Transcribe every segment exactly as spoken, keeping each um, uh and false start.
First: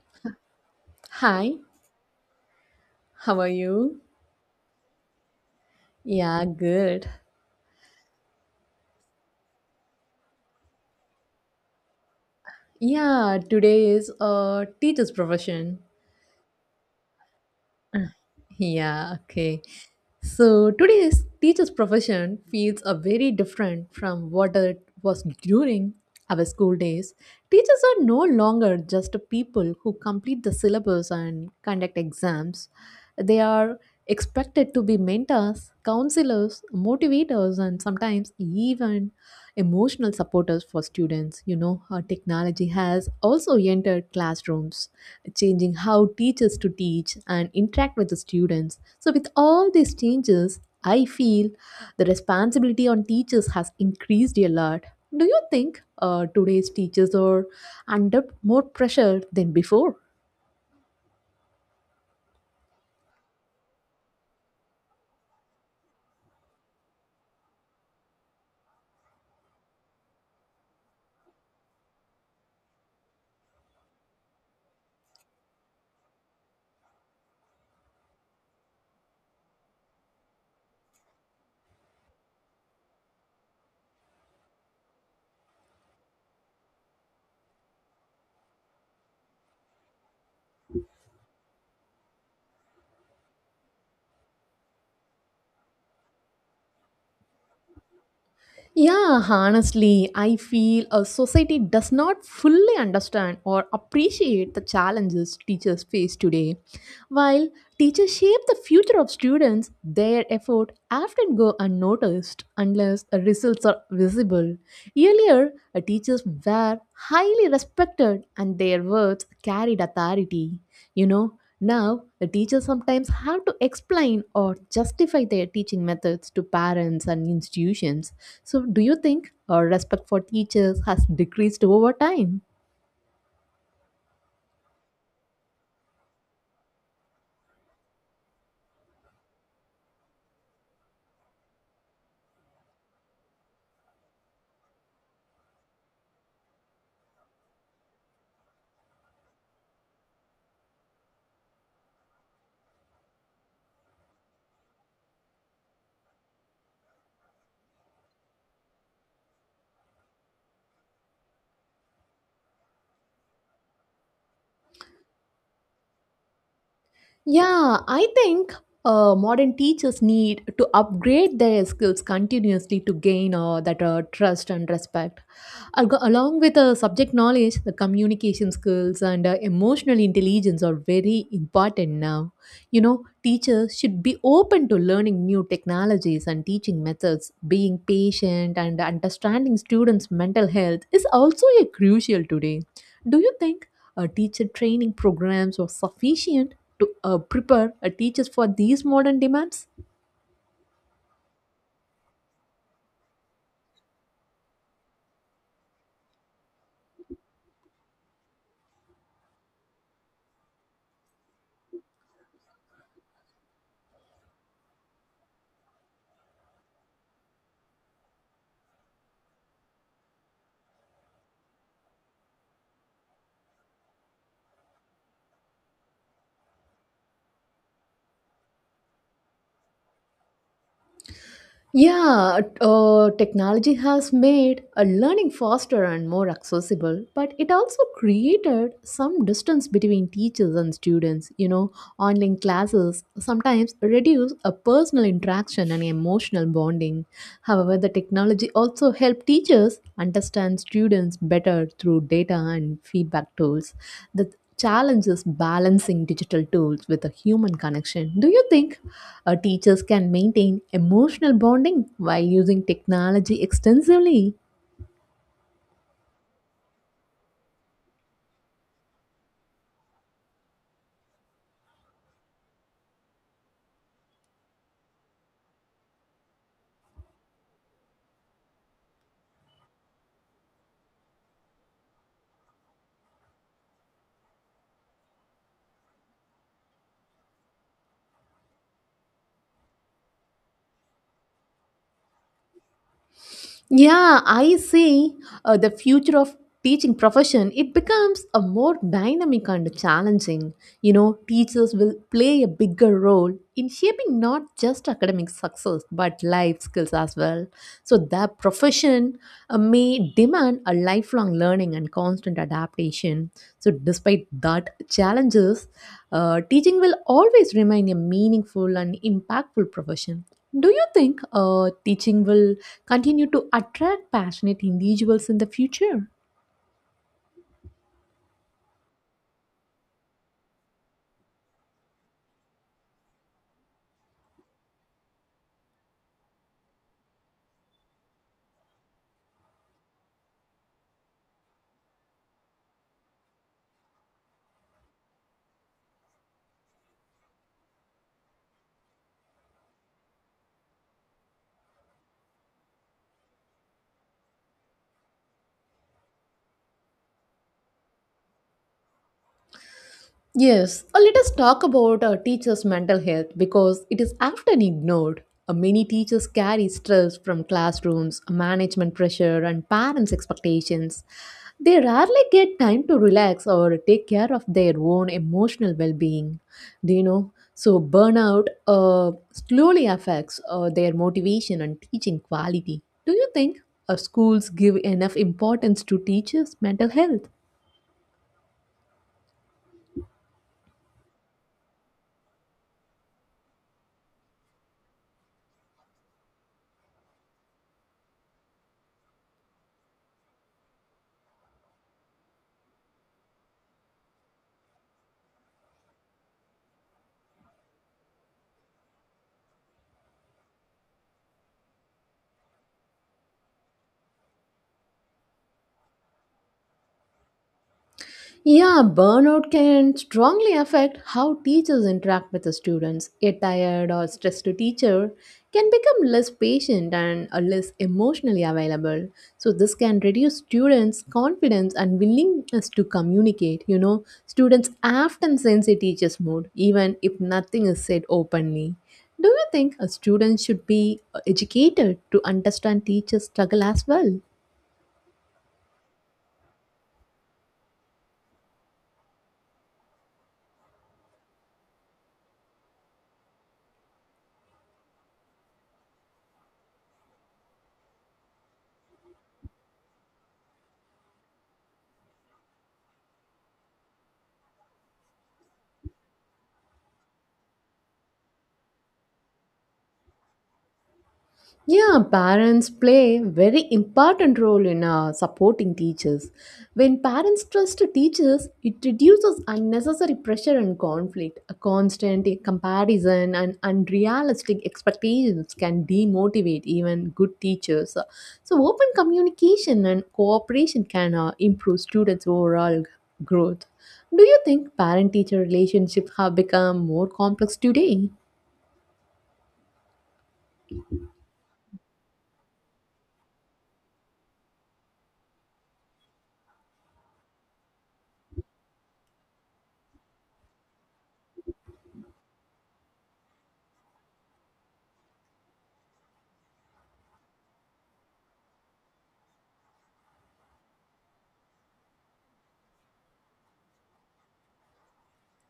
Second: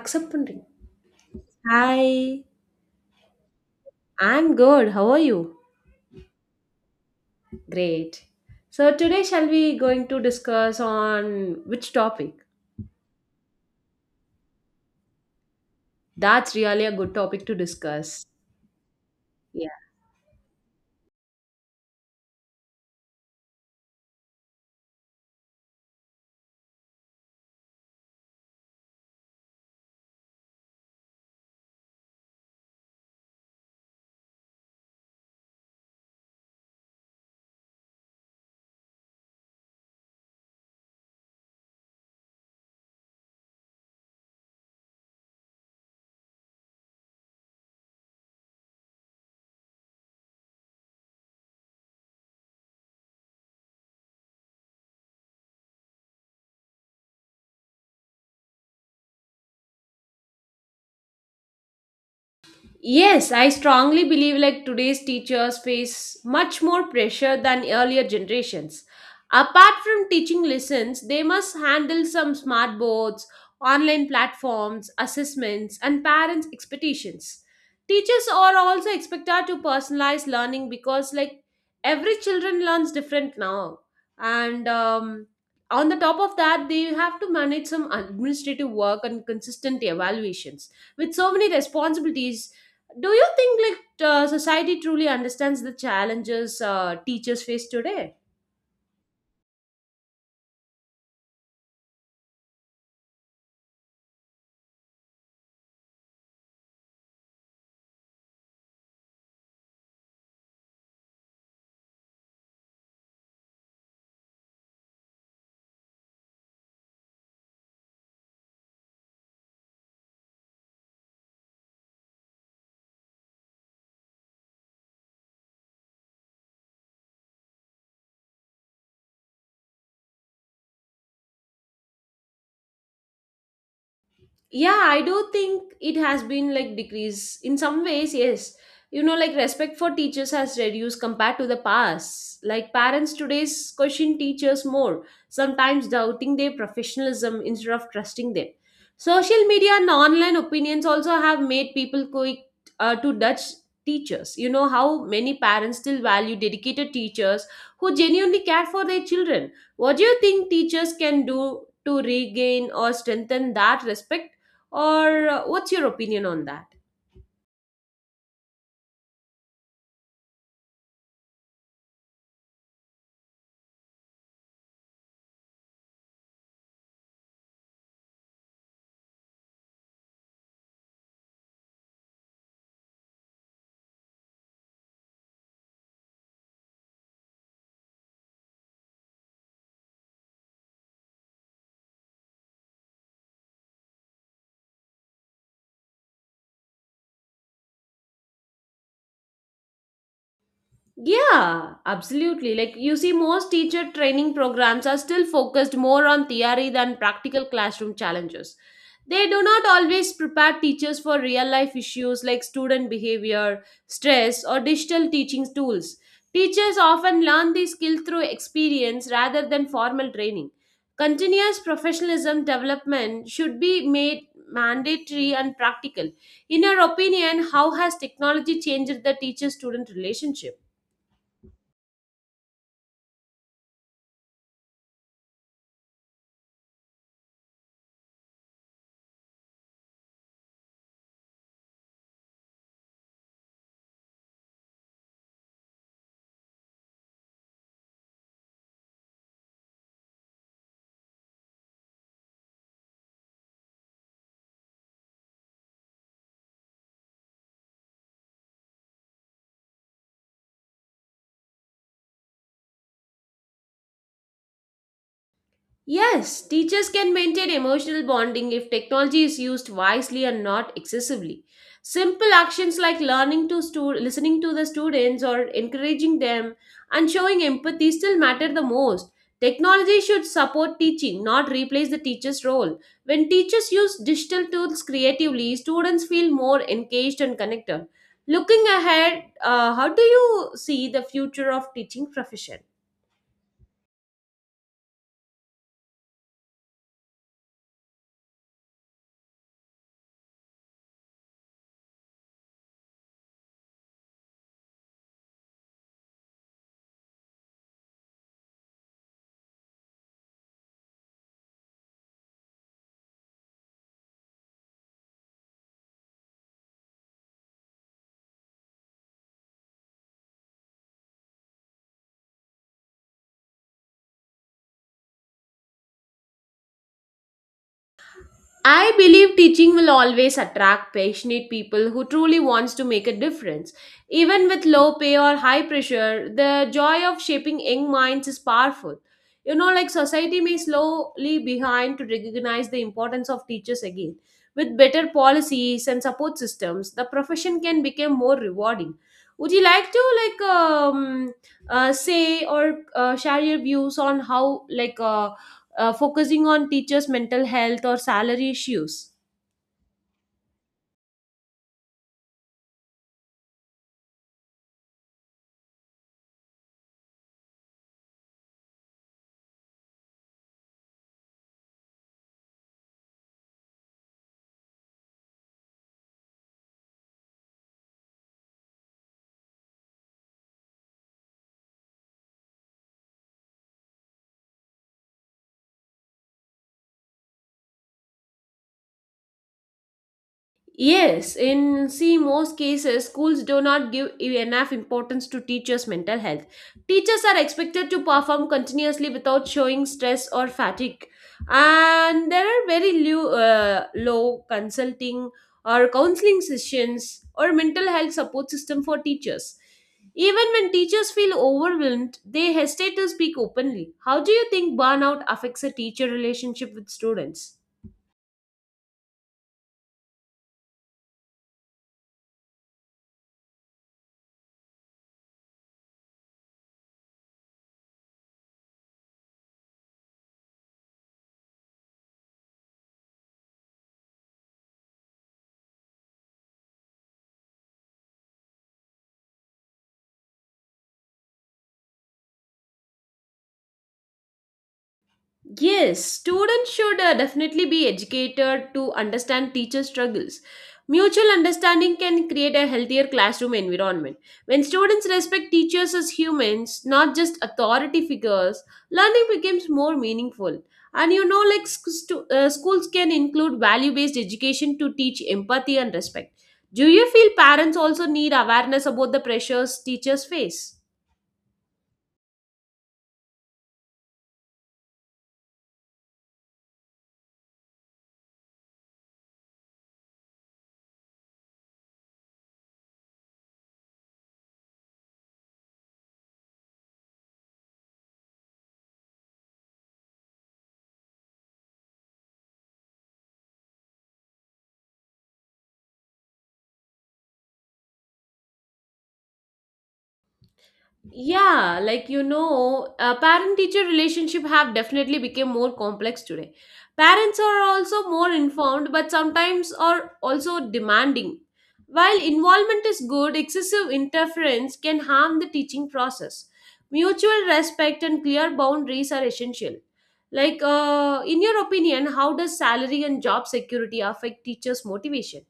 Accepting. Hi, Hi, how are you? I'm good. How are you? Yeah, good. Great. So today shall we going to discuss on which topic? Yeah, today is a teacher's profession. That's really a good topic to discuss. Yeah, okay. So today's teacher's profession feels a very different from what it was during our school days. Teachers are no longer just people who complete the syllabus and conduct exams. They are expected to be mentors, counselors, motivators, and sometimes even emotional supporters for students. You know, our technology has also entered classrooms changing how teachers to teach and interact with the students. So with all these changes, I feel the responsibility on teachers has increased a lot. Do you think uh, today's teachers are under more pressure than before? Yes, I strongly believe like today's teachers face much more pressure than earlier generations. Apart from teaching lessons, they must handle some smart boards, online platforms, assessments, and parents' expectations. Teachers are also expected to personalize learning because like every children learns different now. And um, On the top of that, they have to manage some administrative work and consistent evaluations. With so many responsibilities, do you think like uh, society truly understands the challenges uh, teachers face today? Yeah, honestly, I feel a society does not fully understand or appreciate the challenges teachers face today. While teachers shape the future of students, their effort often go unnoticed unless the results are visible. Earlier, uh, teachers were highly respected and their words carried authority. You know, now the teachers sometimes have to explain or justify their teaching methods to parents and institutions. So, do you think uh, respect for teachers has decreased over time? Yeah, I do think it has been like decrease in some ways, yes. You know, like respect for teachers has reduced compared to the past. Like parents today's question teachers more, sometimes doubting their professionalism instead of trusting them. Social media and online opinions also have made people quick, uh, to judge teachers. You know, how many parents still value dedicated teachers who genuinely care for their children? What do you think teachers can do to regain or strengthen that respect, or uh, what's your opinion on that? Yeah, I think uh, modern teachers need to upgrade their skills continuously to gain uh, that uh, trust and respect. Algo- Along with the subject knowledge, the communication skills and uh, emotional intelligence are very important now. You know, teachers should be open to learning new technologies and teaching methods. Being patient and understanding students' mental health is also a crucial today. Do you think uh, teacher training programs are sufficient to uh, prepare uh, teachers for these modern demands? Yeah, absolutely. Like you see, most teacher training programs are still focused more on theory than practical classroom challenges. They do not always prepare teachers for real life issues like student behavior, stress, or digital teaching tools. Teachers often learn these skills through experience rather than formal training. Continuous professionalism development should be made mandatory and practical. In your opinion, how has technology changed the teacher student relationship? Yeah, uh, technology has made uh, learning faster and more accessible, but it also created some distance between teachers and students. You know, online classes sometimes reduce a personal interaction and emotional bonding. However, the technology also helped teachers understand students better through data and feedback tools. The challenge is balancing digital tools with a human connection. Do you think uh, teachers can maintain emotional bonding while using technology extensively? Yes, teachers can maintain emotional bonding if technology is used wisely and not excessively. Simple actions like learning to stu- listening to the students or encouraging them and showing empathy still matter the most. Technology should support teaching, not replace the teacher's role. When teachers use digital tools creatively, students feel more engaged and connected. Looking ahead, uh, how do you see the future of teaching profession? Yeah, I see uh, the future of teaching profession it becomes a more dynamic and challenging. You know, teachers will play a bigger role in shaping not just academic success but life skills as well. So their profession uh, may demand a lifelong learning and constant adaptation. So despite that challenges, uh, teaching will always remain a meaningful and impactful profession. Do you think uh, teaching will continue to attract passionate individuals in the future? I believe teaching will always attract passionate people who truly wants to make a difference. Even with low pay or high pressure, the joy of shaping young minds is powerful. You know, like society may slowly behind to recognize the importance of teachers again. With better policies and support systems, the profession can become more rewarding. Would you like to like um, uh, say or uh, share your views on how like uh, uh, focusing on teachers' mental health or salary issues. Yes, uh, let us talk about uh, teachers' mental health because it is often ignored. Uh, many teachers carry stress from classrooms, management pressure, and parents' expectations. They rarely get time to relax or take care of their own emotional well being. Do you know? So, burnout uh, slowly affects uh, their motivation and teaching quality. Do you think uh, schools give enough importance to teachers' mental health? Yes, in see most cases, schools do not give enough importance to teachers' mental health. Teachers are expected to perform continuously without showing stress or fatigue, and there are very low, uh, low consulting or counseling sessions or mental health support system for teachers. Even when teachers feel overwhelmed, they hesitate to speak openly. How do you think burnout affects a teacher relationship with students? Yeah, burnout can strongly affect how teachers interact with the students. A tired or stressed teacher can become less patient and uh, less emotionally available. So, this can reduce students' confidence and willingness to communicate. You know, students often sense a teacher's mood, even if nothing is said openly. Do you think a student should be uh, educated to understand teachers' struggle as well? Yes, students should uh, definitely be educated to understand teacher struggles. Mutual understanding can create a healthier classroom environment. When students respect teachers as humans, not just authority figures, learning becomes more meaningful. And you know, like sc- stu- uh, schools can include value based education to teach empathy and respect. Do you feel parents also need awareness about the pressures teachers face? Yeah, parents play very important role in uh, supporting teachers. When parents trust teachers, it reduces unnecessary pressure and conflict. A constant comparison and unrealistic expectations can demotivate even good teachers. So, open communication and cooperation can uh, improve students' overall growth. Do you think parent teacher relationships have become more complex today? Yeah, like you know, uh, parent teacher relationship have definitely become more complex today. Parents are also more informed, but sometimes are also demanding. While involvement is good, excessive interference can harm the teaching process. Mutual respect and clear boundaries are essential. Like uh, in your opinion, how does salary and job security affect teachers motivation?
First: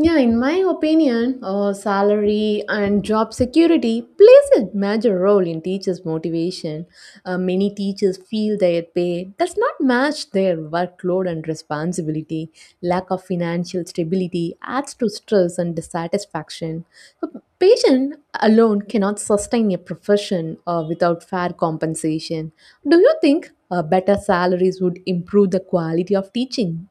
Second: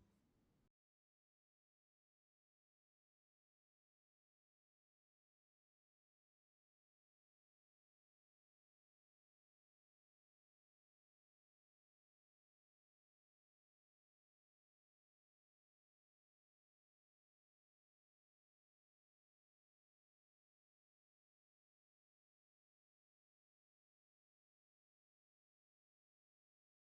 Yeah, in my opinion, uh, salary and job security plays a major role in teachers' motivation. Uh, many teachers feel their pay does not match their workload and responsibility. Lack of financial stability adds to stress and dissatisfaction. So, Patient alone cannot sustain a profession uh, without fair compensation. Do you think uh, better salaries would improve the quality of teaching?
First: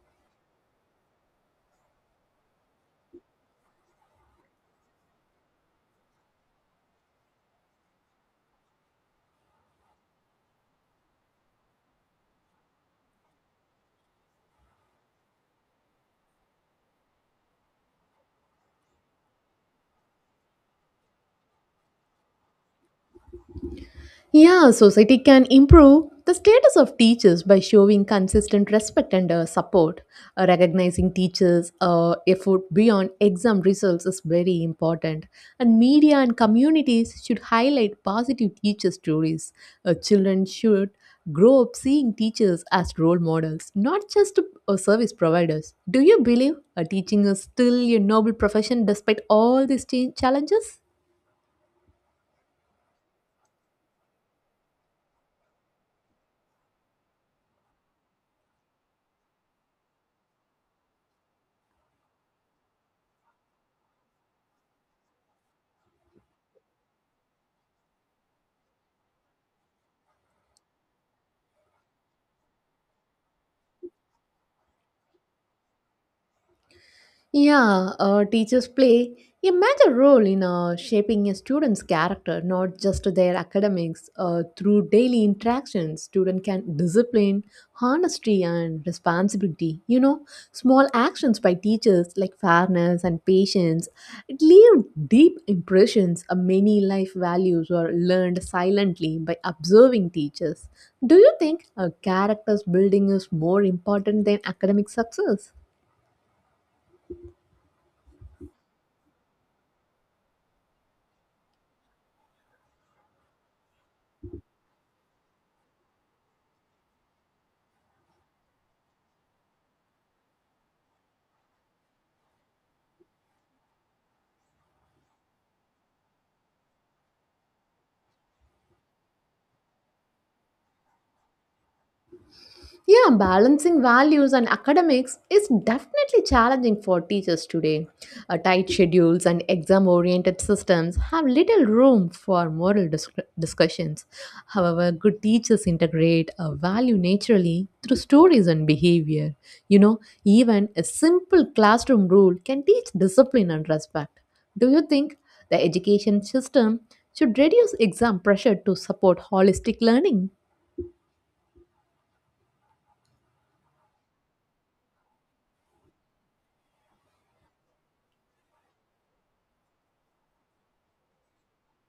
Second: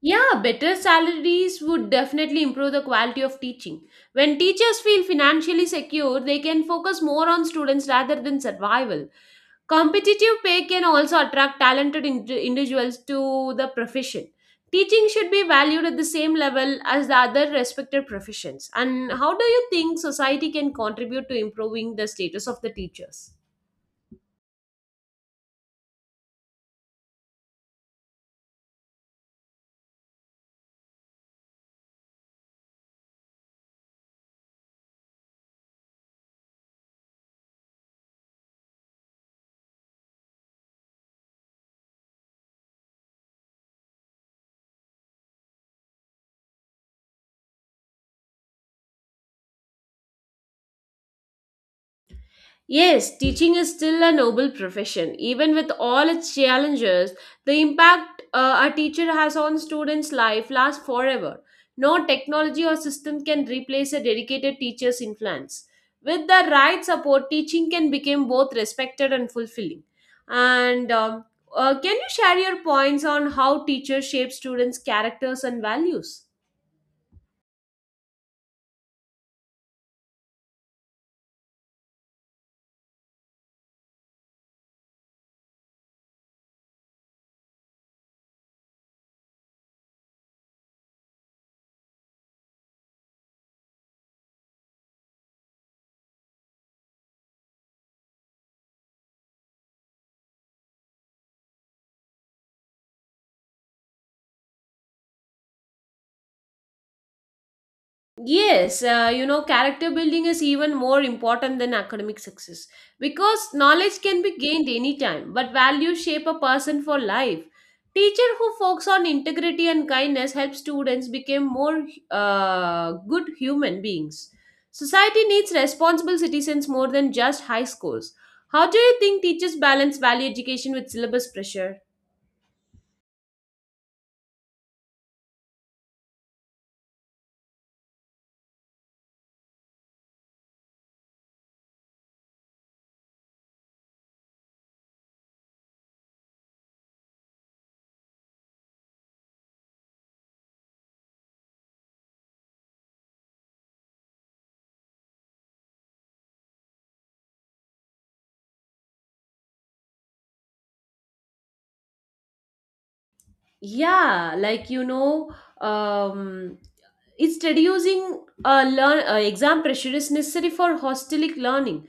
Yeah, better salaries would definitely improve the quality of teaching. When teachers feel financially secure, they can focus more on students rather than survival. Competitive pay can also attract talented ind- individuals to the profession. Teaching should be valued at the same level as the other respected professions. And how do you think society can contribute to improving the status of the teachers? Yeah, society can improve the status of teachers by showing consistent respect and uh, support. Uh, recognizing teachers' uh, effort beyond exam results is very important. And media and communities should highlight positive teacher stories. Uh, children should grow up seeing teachers as role models, not just uh, service providers. Do you believe uh, teaching is still a noble profession despite all these cha- challenges? Yes, teaching is still a noble profession. Even with all its challenges, the impact uh, a teacher has on students' life lasts forever. No technology or system can replace a dedicated teacher's influence. With the right support, teaching can become both respected and fulfilling. And um, uh, Can you share your points on how teachers shape students' characters and values? Yeah, uh, teachers play a major role in uh, shaping a student's character, not just their academics. Uh, through daily interactions, student can discipline, honesty, and responsibility. You know, small actions by teachers like fairness and patience it leave deep impressions. Uh, many life values are learned silently by observing teachers. Do you think a character's building is more important than academic success? Yes, uh, you know, character building is even more important than academic success because knowledge can be gained anytime, but values shape a person for life. Teacher who focuses on integrity and kindness help students become more uh, good human beings. Society needs responsible citizens more than just high scores. How do you think teachers balance value education with syllabus pressure? Yeah, balancing values and academics is definitely challenging for teachers today. Uh, tight schedules and exam oriented systems have little room for moral dis- discussions. However, good teachers integrate a value naturally through stories and behavior. You know, even a simple classroom rule can teach discipline and respect. Do you think the education system should reduce exam pressure to support holistic learning? Yeah, like you know, um, It's reducing uh, learn, uh, exam pressure is necessary for holistic learning.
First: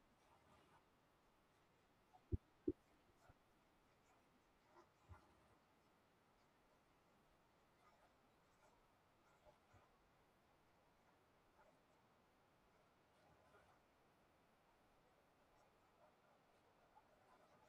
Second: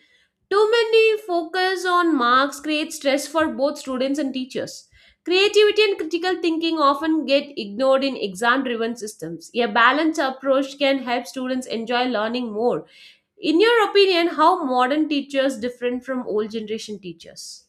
Too many focus on marks creates stress for both students and teachers. Creativity and critical thinking often get ignored in exam driven systems. A balanced approach can help students enjoy learning more. In your opinion, how modern teachers different from old generation teachers?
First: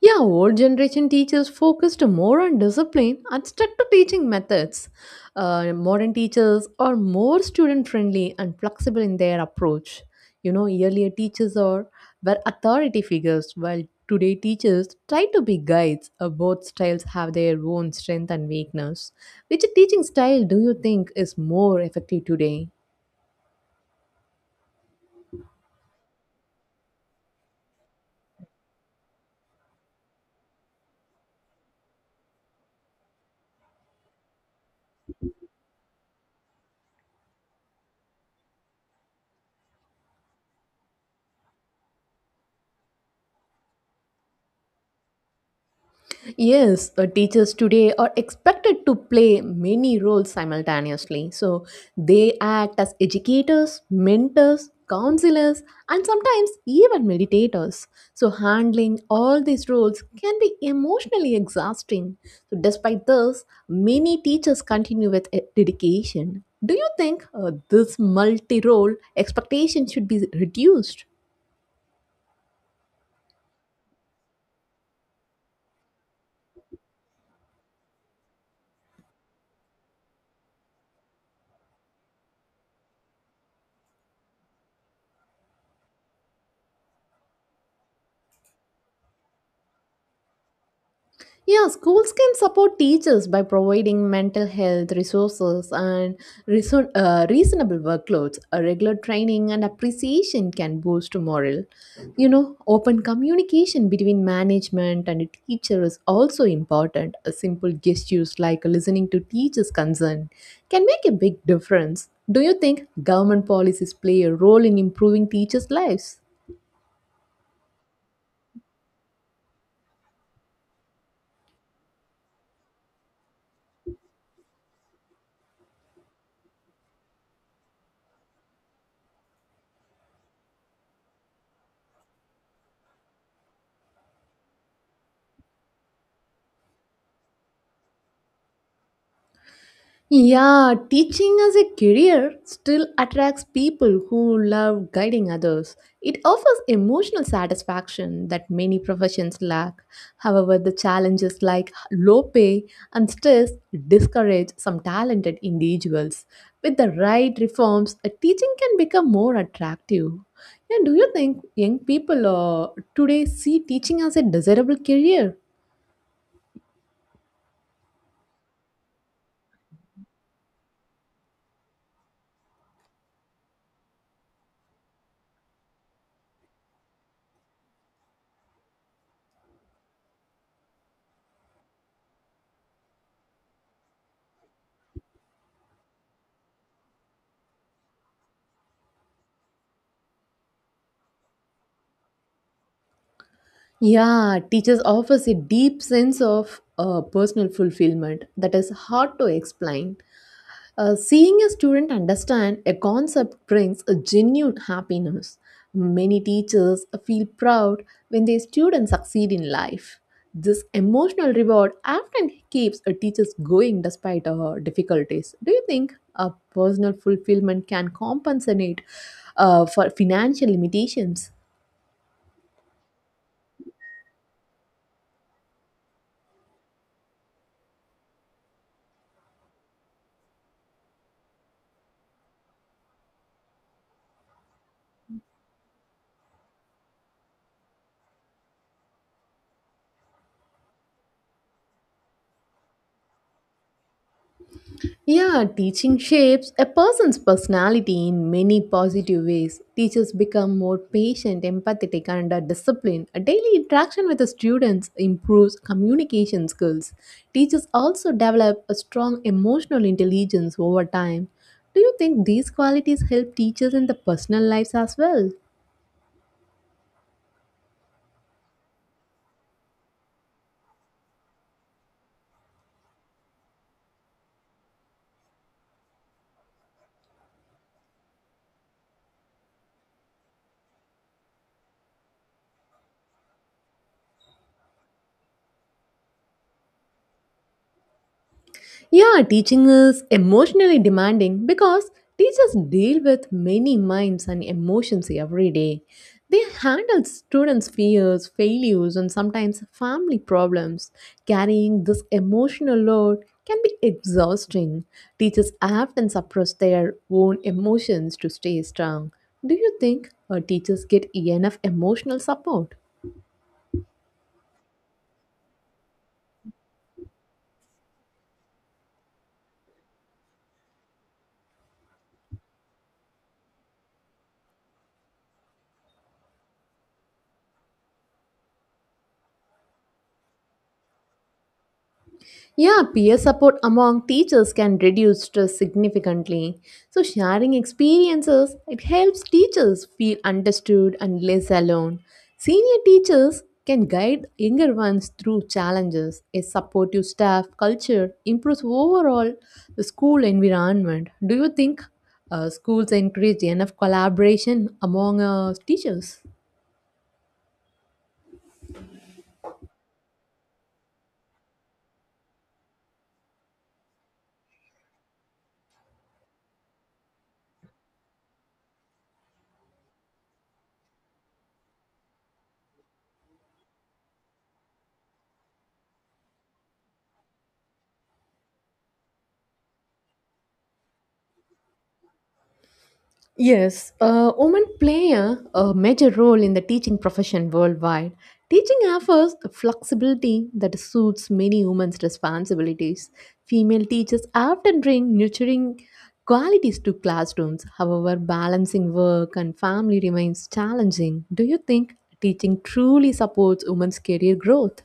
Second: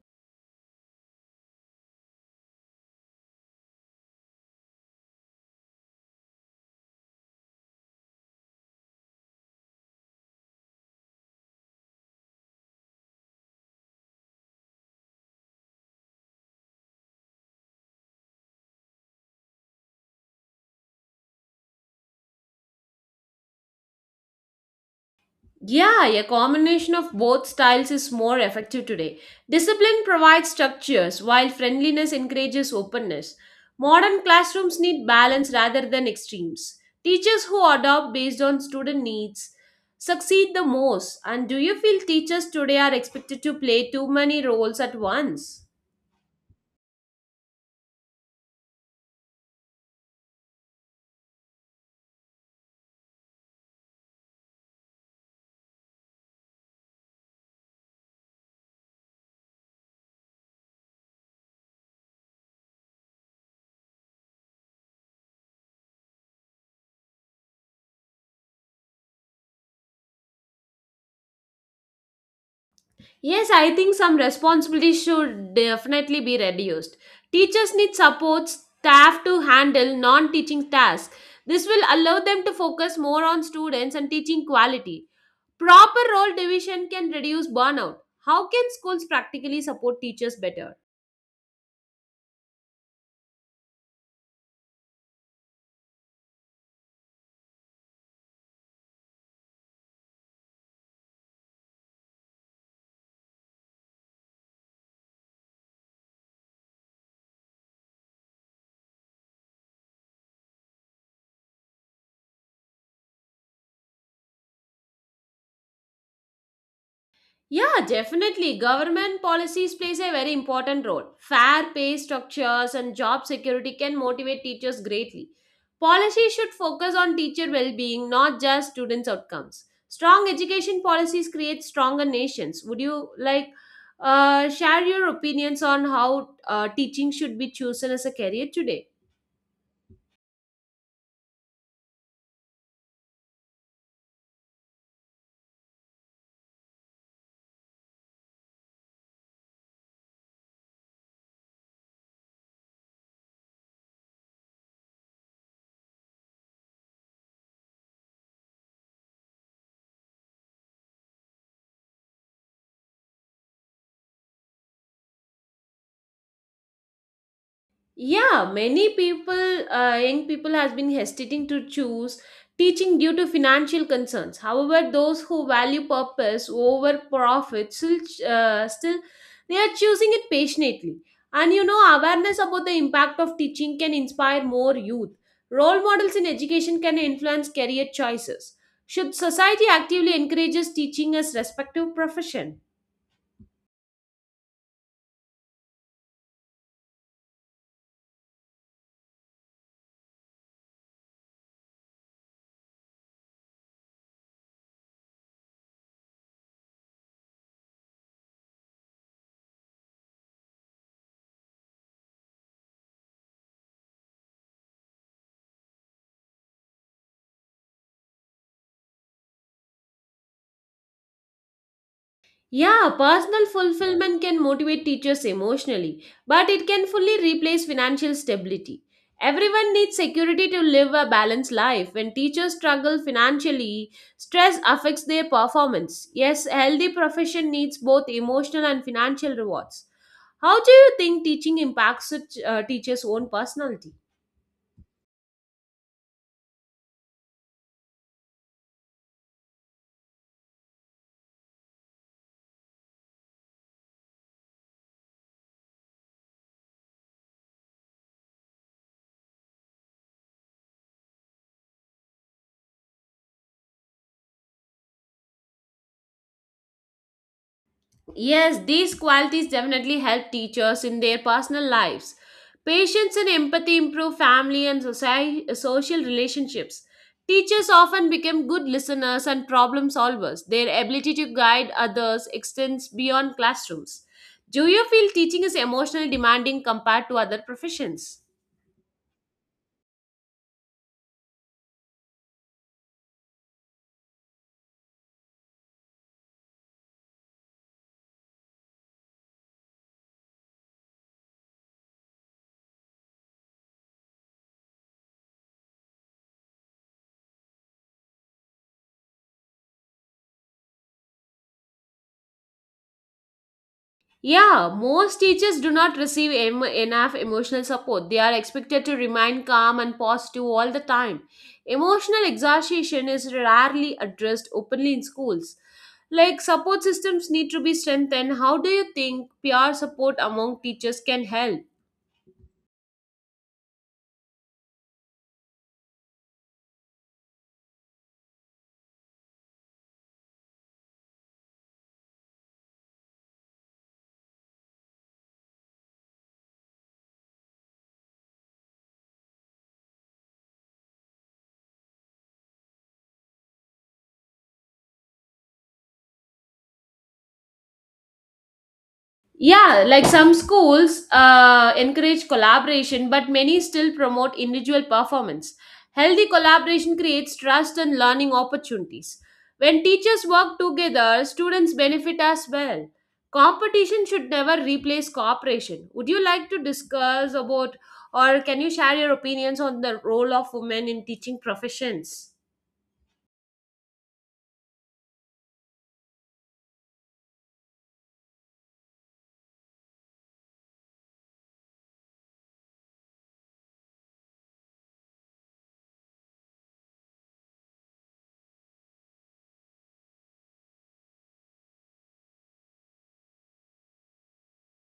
Yeah, old generation teachers focused more on discipline and stuck to teaching methods. Uh, modern teachers are more student friendly and flexible in their approach. You know, earlier teachers are were authority figures, while today teachers try to be guides. Uh, both styles have their own strength and weakness. Which teaching style do you think is more effective today? Yeah, a combination of both styles is more effective today. Discipline provides structures, while friendliness encourages openness. Modern classrooms need balance rather than extremes. Teachers who adopt based on student needs succeed the most. And do you feel teachers today are expected to play too many roles at once? Yes, uh, teachers today are expected to play many roles simultaneously. So they act as educators, mentors, counselors, and sometimes even meditators. So handling all these roles can be emotionally exhausting. So, despite this, many teachers continue with e- dedication. Do you think uh, this multi role expectation should be reduced? Yes, I think some responsibility should definitely be reduced. Teachers need support staff to handle non teaching tasks. This will allow them to focus more on students and teaching quality. Proper role division can reduce burnout. How can schools practically support teachers better? Yeah, schools can support teachers by providing mental health resources and reason, uh, reasonable workloads. A regular training and appreciation can boost morale. You know, open communication between management and teacher is also important. A simple gestures like listening to teachers' concern can make a big difference. Do you think government policies play a role in improving teachers' lives? Yeah, definitely. Government policies plays a very important role. Fair pay structures and job security can motivate teachers greatly. Policies should focus on teacher well-being, not just students' outcomes. Strong education policies create stronger nations. Would you like uh, share your opinions on how uh, teaching should be chosen as a career today? Yeah, teaching as a career still attracts people who love guiding others. It offers emotional satisfaction that many professions lack. However, the challenges like low pay and stress discourage some talented individuals. With the right reforms, a teaching can become more attractive. Yeah, do you think young people uh, today see teaching as a desirable career? Yeah, Many people, uh, young people, has been hesitating to choose teaching due to financial concerns. However, those who value purpose over profit still, uh, still, they are choosing it passionately. And you know, awareness about the impact of teaching can inspire more youth. Role models in education can influence career choices. Should society actively encourages teaching as respective profession? Yeah, teachers offers a deep sense of uh, personal fulfillment that is hard to explain. Uh, seeing a student understand a concept brings a genuine happiness. Many teachers feel proud when their students succeed in life. This emotional reward often keeps a teachers going despite uh, difficulties. Do you think a personal fulfillment can compensate uh, for financial limitations? Yeah, personal fulfillment can motivate teachers emotionally, but it can fully replace financial stability. Everyone needs security to live a balanced life. When teachers struggle financially, stress affects their performance. Yes, a healthy profession needs both emotional and financial rewards. How do you think teaching impacts a ch- uh, teacher's own personality? Yeah, teaching shapes a person's personality in many positive ways. Teachers become more patient, empathetic, and uh, disciplined. A daily interaction with the students improves communication skills. Teachers also develop a strong emotional intelligence over time. Do you think these qualities help teachers in the personal lives as well? Yes, these qualities definitely help teachers in their personal lives. Patience and empathy improve family and society, social relationships. Teachers often become good listeners and problem solvers. Their ability to guide others extends beyond classrooms. Do you feel teaching is emotionally demanding compared to other professions? Yeah, teaching is emotionally demanding because teachers deal with many minds and emotions every day. They handle students' fears, failures, and sometimes family problems. Carrying this emotional load can be exhausting. Teachers often suppress their own emotions to stay strong. Do you think uh, teachers get enough emotional support? Yeah, most teachers do not receive em- enough emotional support. They are expected to remain calm and positive all the time. Emotional exhaustion is rarely addressed openly in schools. Like support systems need to be strengthened. How do you think peer support among teachers can help? Yeah, peer support among teachers can reduce stress significantly. So, sharing experiences, it helps teachers feel understood and less alone. Senior teachers can guide younger ones through challenges. A supportive staff culture improves overall the school environment. Do you think uh, schools encourage enough collaboration among uh, teachers? Yeah, like some schools uh, encourage collaboration, but many still promote individual performance. Healthy collaboration creates trust and learning opportunities. When teachers work together, students benefit as well. Competition should never replace cooperation. Would you like to discuss about, or can you share your opinions on the role of women in teaching professions? Yes, uh, women play a, a major role in the teaching profession worldwide. Teaching offers a flexibility that suits many women's responsibilities. Female teachers often bring nurturing qualities to classrooms. However, balancing work and family remains challenging. Do you think teaching truly supports women's career growth?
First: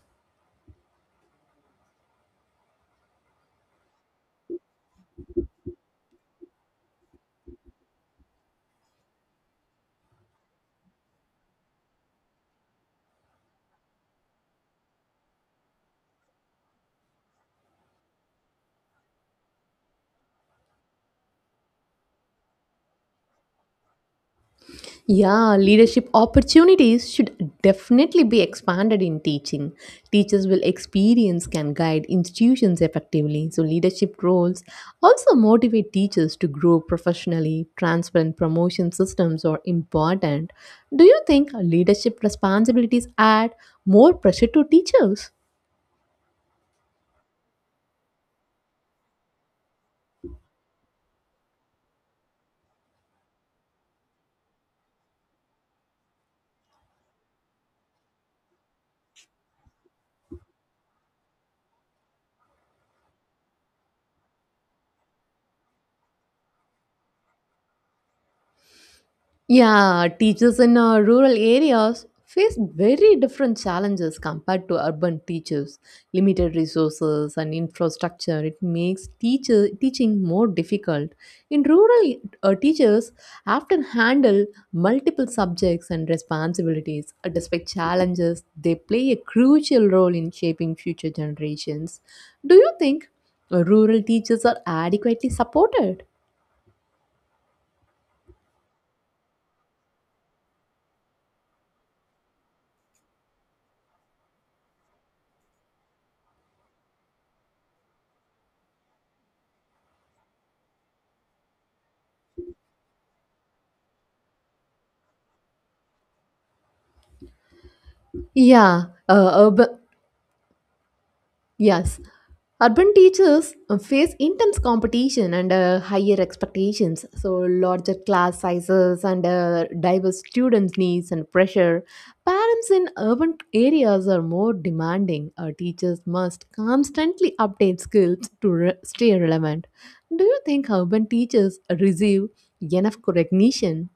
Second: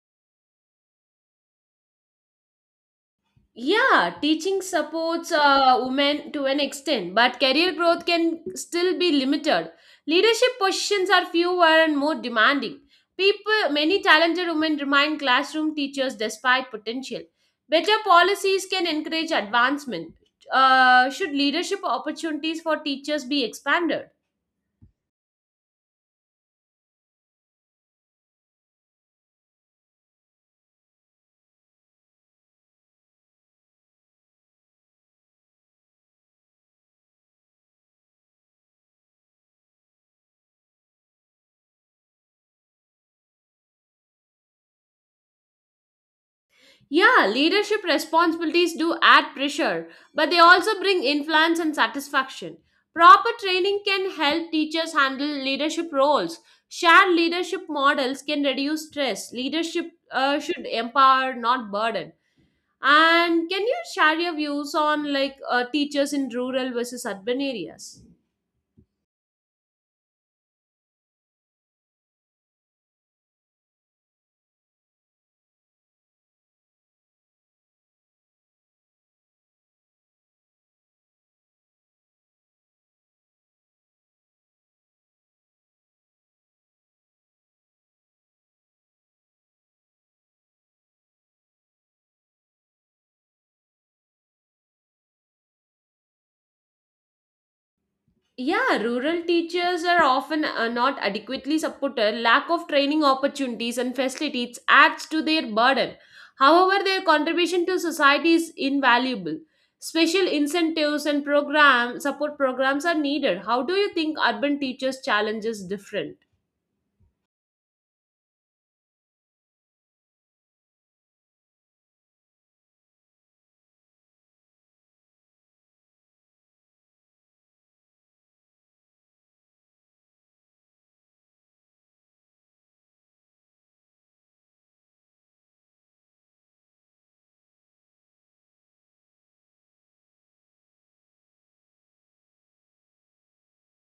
Yeah, teaching supports uh, women to an extent, but career growth can still be limited. Leadership positions are fewer and more demanding. People, many talented women remain classroom teachers despite potential. Better policies can encourage advancement. Uh, should leadership opportunities for teachers be expanded? Yeah, leadership opportunities should definitely be expanded in teaching. Teachers will experience can guide institutions effectively. So leadership roles also motivate teachers to grow professionally. Transparent promotion systems are important. Do you think leadership responsibilities add more pressure to teachers? Yeah, leadership responsibilities do add pressure, but they also bring influence and satisfaction. Proper training can help teachers handle leadership roles. Shared leadership models can reduce stress. Leadership uh, should empower, not burden. And can you share your views on like uh, teachers in rural versus urban areas? Yeah, teachers in uh, rural areas face very different challenges compared to urban teachers. Limited resources and infrastructure, it makes teacher teaching more difficult. In rural uh, teachers often handle multiple subjects and responsibilities. Uh, Despite challenges, they play a crucial role in shaping future generations. Do you think uh, rural teachers are adequately supported? Yeah, rural teachers are often uh, not adequately supported. Lack of training opportunities and facilities adds to their burden. However, their contribution to society is invaluable. Special incentives and program support programs are needed. How do you think urban teachers' challenges different? Yeah, uh, urban, Yes, urban teachers uh, face intense competition and uh, higher expectations. So, larger class sizes and uh, diverse students' needs and pressure. Parents in urban areas are more demanding. Uh, teachers must constantly update skills to re- stay relevant. Do you think urban teachers receive enough recognition?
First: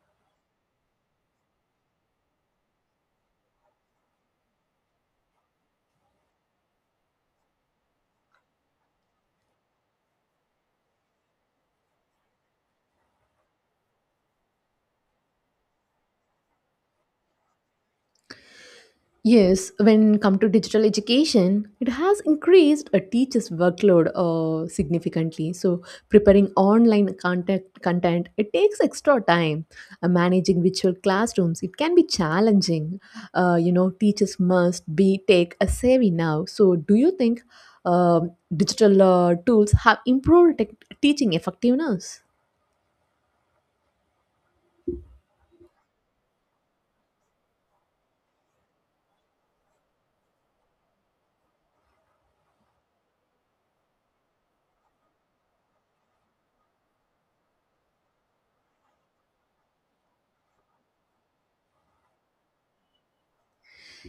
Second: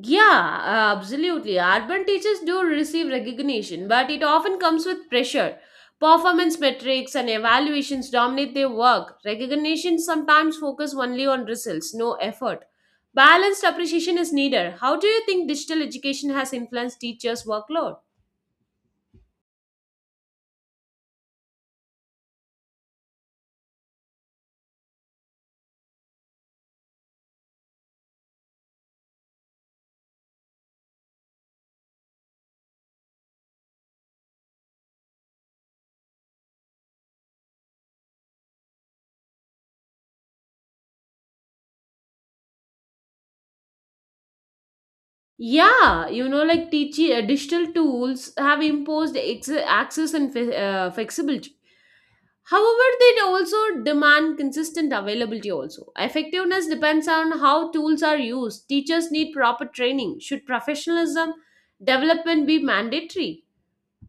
Yeah, uh, absolutely. Urban teachers do receive recognition, but it often comes with pressure. Performance metrics and evaluations dominate their work. Recognition sometimes focus only on results, no effort. Balanced appreciation is needed. How do you think digital education has influenced teachers' workload? Yes, when come to digital education, it has increased a teacher's workload uh, significantly. So preparing online content, content, it takes extra time. Uh, managing virtual classrooms, it can be challenging. Uh, you know, teachers must be take a savvy now. So do you think um digital uh, tools have improved tech teaching effectiveness? Yeah, you know, like teaching uh, digital tools have imposed ex- access and fe- uh, flexibility. However, they also demand consistent availability also. Effectiveness depends on how tools are used. Teachers need proper training. Should professionalism development be mandatory?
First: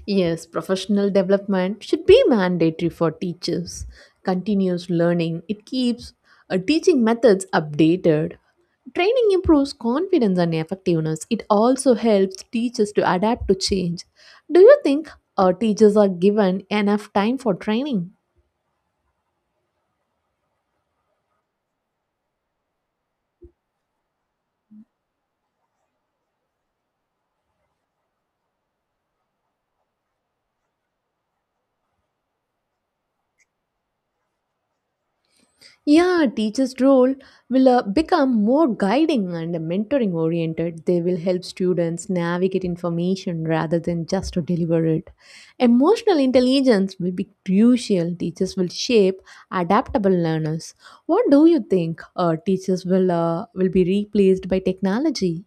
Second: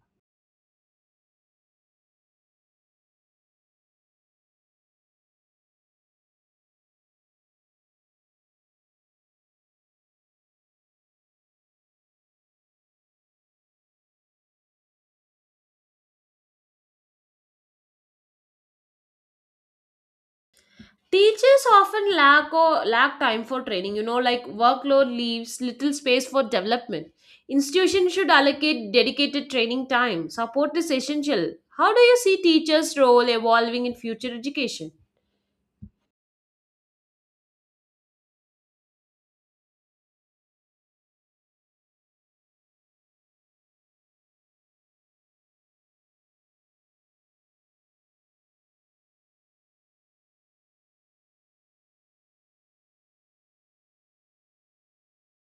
Yes, professional development should be mandatory for teachers. Continuous learning, it keeps uh, teaching methods updated. Training improves confidence and effectiveness. It also helps teachers to adapt to change. Do you think uh, teachers are given enough time for training? Teachers often lack or lack time for training, you know, like workload leaves little space for development. Institutions should allocate dedicated training time. Support is essential. How do you see teachers' role evolving in future education? Yeah, teachers' role will uh, become more guiding and mentoring oriented. They will help students navigate information rather than just to deliver it. Emotional intelligence will be crucial. Teachers will shape adaptable learners. What do you think? Uh, teachers will uh, will be replaced by technology?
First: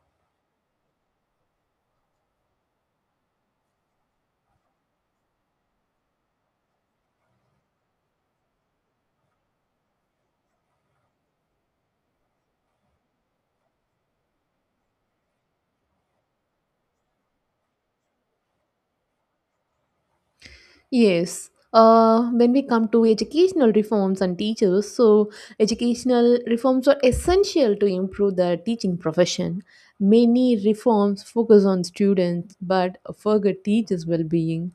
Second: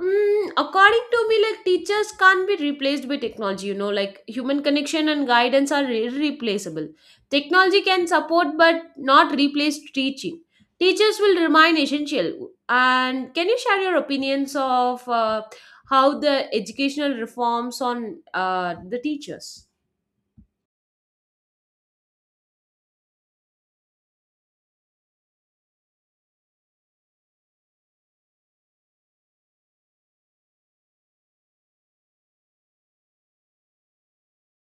Mm, according to me, like teachers can't be replaced by technology, you know, like human connection and guidance are irreplaceable. Technology can support but not replace teaching. Teachers will remain essential. And can you share your opinions of uh, how the educational reforms on uh, the teachers? Yes. Uh, when we come to educational reforms and teachers, so educational reforms are essential to improve the teaching profession. Many reforms focus on students but forget teachers' well being.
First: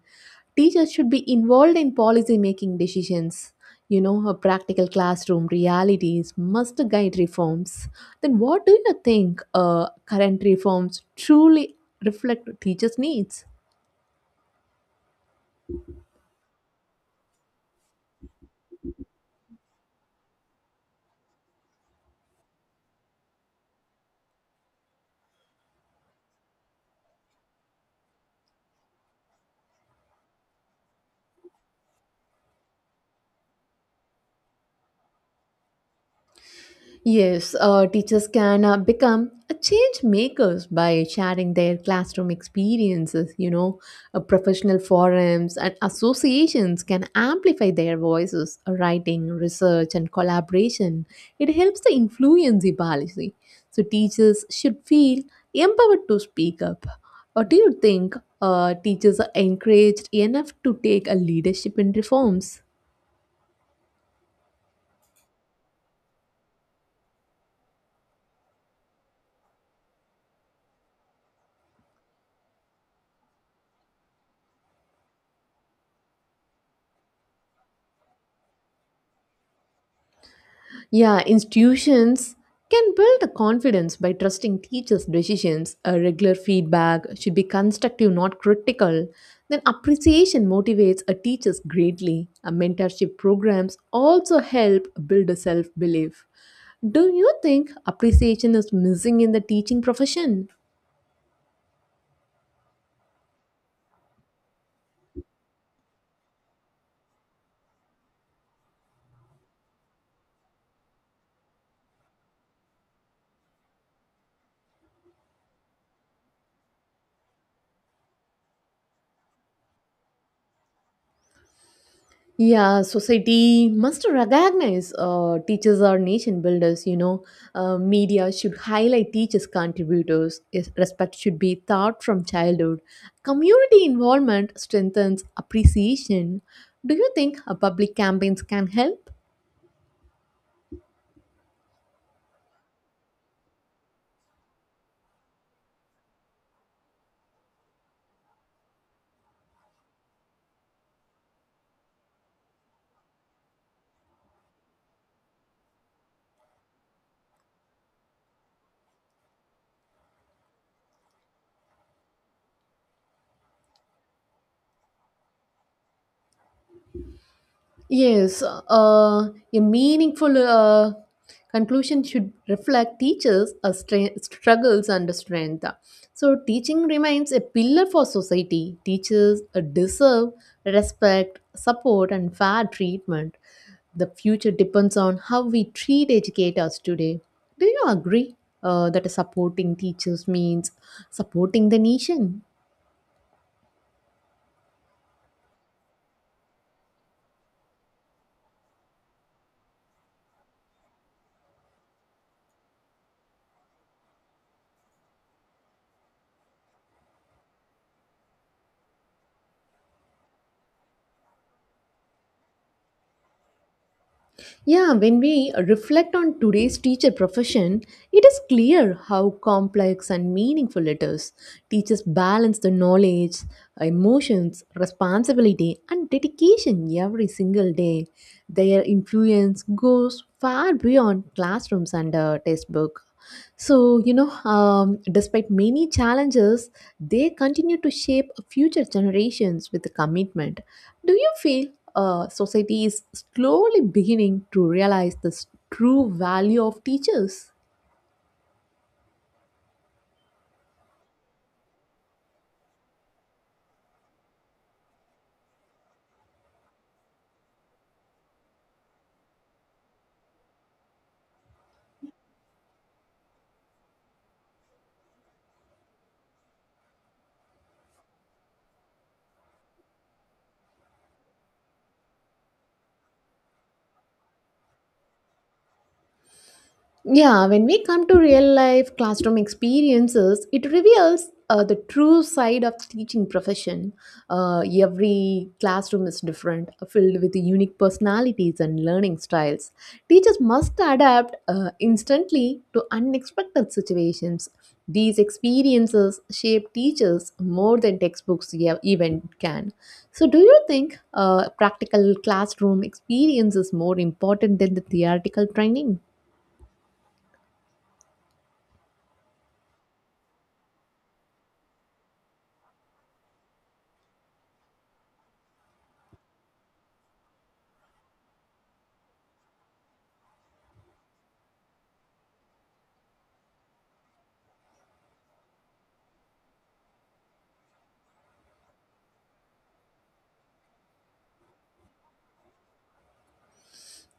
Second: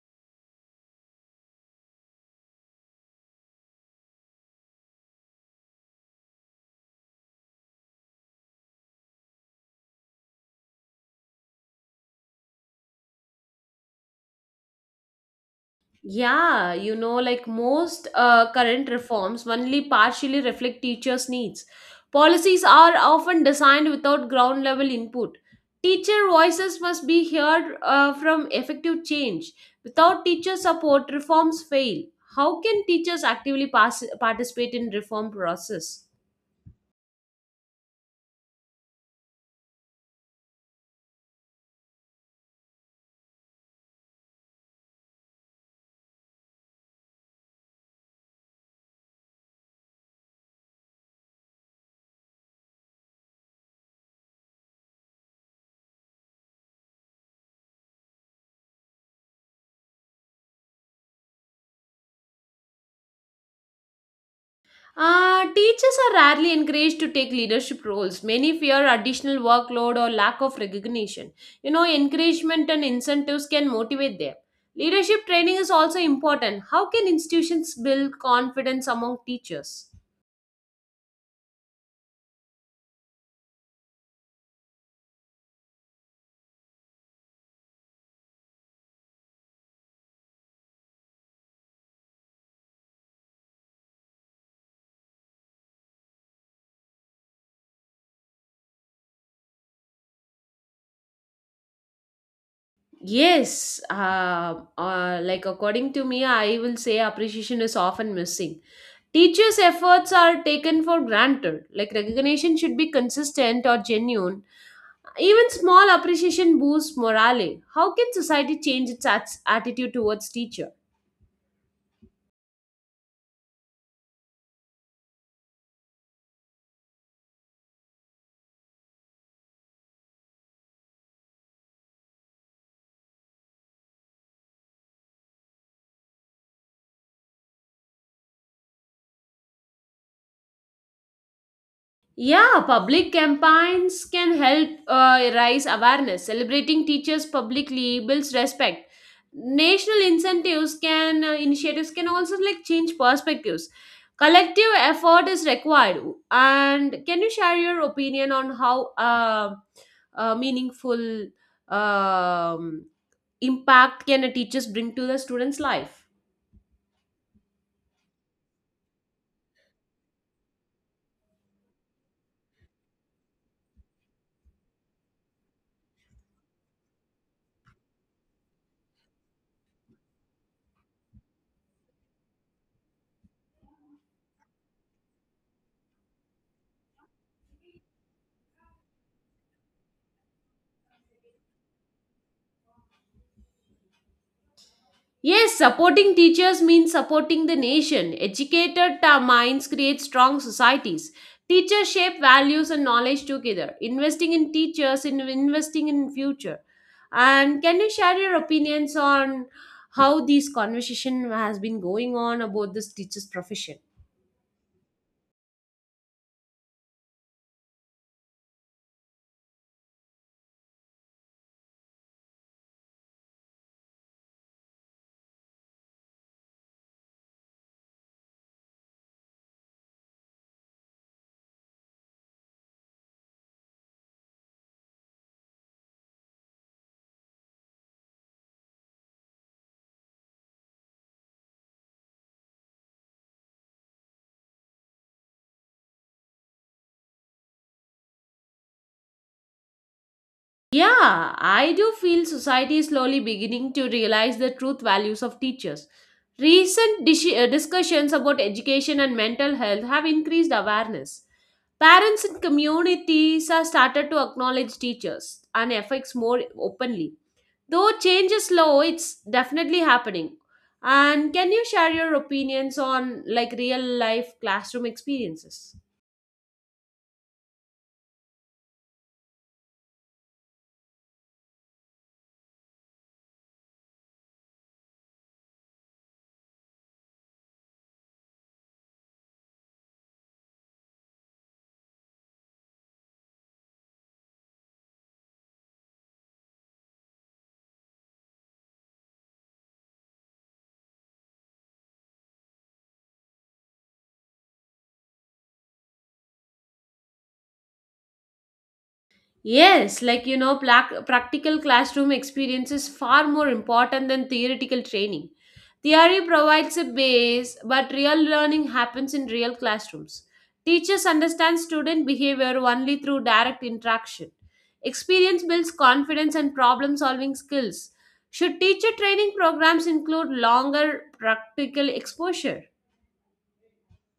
Teachers should be involved in policy making decisions. You know, a practical classroom realities must guide reforms. Then, what do you think uh, current reforms truly reflect teachers' needs? Yeah, you know, like most uh, current reforms only partially reflect teachers' needs. Policies are often designed without ground level input. Teacher voices must be heard uh, from effective change. Without teacher support, reforms fail. How can teachers actively pass- participate in reform process? Yes, uh, teachers can uh, become a change makers by sharing their classroom experiences. You know, uh, professional forums and associations can amplify their voices, uh, writing, research, and collaboration. It helps the influence the policy. So teachers should feel empowered to speak up. Or do you think uh, teachers are encouraged enough to take a leadership in reforms? Uh, teachers are rarely encouraged to take leadership roles. Many fear additional workload or lack of recognition. You know, encouragement and incentives can motivate them. Leadership training is also important. How can institutions build confidence among teachers? Yeah, institutions can build the confidence by trusting teachers' decisions. A regular feedback should be constructive, not critical. Then appreciation motivates a teachers greatly. A mentorship programs also help build a self-belief. Do you think appreciation is missing in the teaching profession? Yes, uh, uh, like according to me, I will say appreciation is often missing. Teachers' efforts are taken for granted. Like recognition should be consistent or genuine. Even small appreciation boosts morale. How can society change its ats- attitude towards teacher? Yeah, society must recognize uh, teachers are nation builders, you know. Uh, media should highlight teachers' contributors. Yes, respect should be taught from childhood. Community involvement strengthens appreciation. Do you think uh, public campaigns can help? Yeah, public campaigns can help uh, raise awareness. Celebrating teachers publicly builds respect. National incentives can uh, initiatives can also like change perspectives. Collective effort is required. And can you share your opinion on how uh, uh, meaningful um, impact can a teachers bring to the students' life? Yes, uh, a meaningful uh, conclusion should reflect teachers' uh, stra- struggles and strength. So, teaching remains a pillar for society. Teachers uh, deserve respect, support, and fair treatment. The future depends on how we treat educators today. Do you agree uh, that supporting teachers means supporting the nation? Yes, supporting teachers means supporting the nation. Educated ta- minds create strong societies. Teachers shape values and knowledge together. Investing in teachers in investing in future. And can you share your opinions on how this conversation has been going on about this teachers profession? Yeah, when we reflect on today's teacher profession, it is clear how complex and meaningful it is. Teachers balance the knowledge, emotions, responsibility, and dedication every single day. Their influence goes far beyond classrooms and uh, textbook. So, you know, um, despite many challenges, they continue to shape future generations with commitment. Do you feel uh, society is slowly beginning to realize the true value of teachers? Yeah, I do feel society is slowly beginning to realize the truth values of teachers. Recent dis- uh, discussions about education and mental health have increased awareness. Parents and communities are started to acknowledge teachers and effects more openly. Though change is slow, it's definitely happening. And can you share your opinions on like real life classroom experiences? Yeah, when we come to real life classroom experiences, it reveals uh, the true side of teaching profession. Uh, every classroom is different, uh, filled with unique personalities and learning styles. Teachers must adapt uh, instantly to unexpected situations. These experiences shape teachers more than textbooks e- even can. So, do you think uh, practical classroom experience is more important than the theoretical training? Yes, like you know, plac- practical classroom experience is far more important than theoretical training. Theory provides a base, but real learning happens in real classrooms. Teachers understand student behavior only through direct interaction. Experience builds confidence and problem solving skills. Should teacher training programs include longer practical exposure?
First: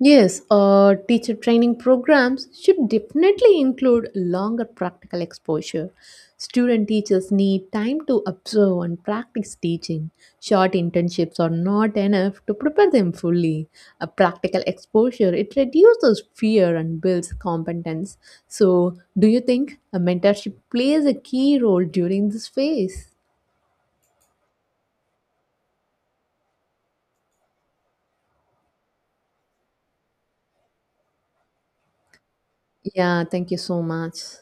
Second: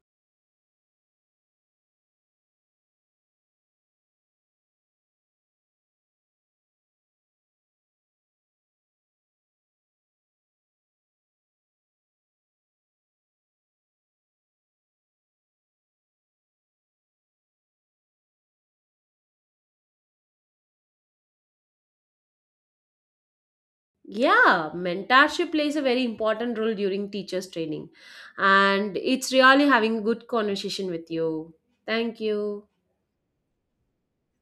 Yes, uh, teacher training programs should definitely include longer practical exposure. Student teachers need time to observe and practice teaching. Short internships are not enough to prepare them fully. A practical exposure it reduces fear and builds competence. So, do you think a mentorship plays a key role during this phase? Yeah, mentorship plays a very important role during teachers' training. And it's really having a good conversation with you. Thank you. Yeah, thank you so much.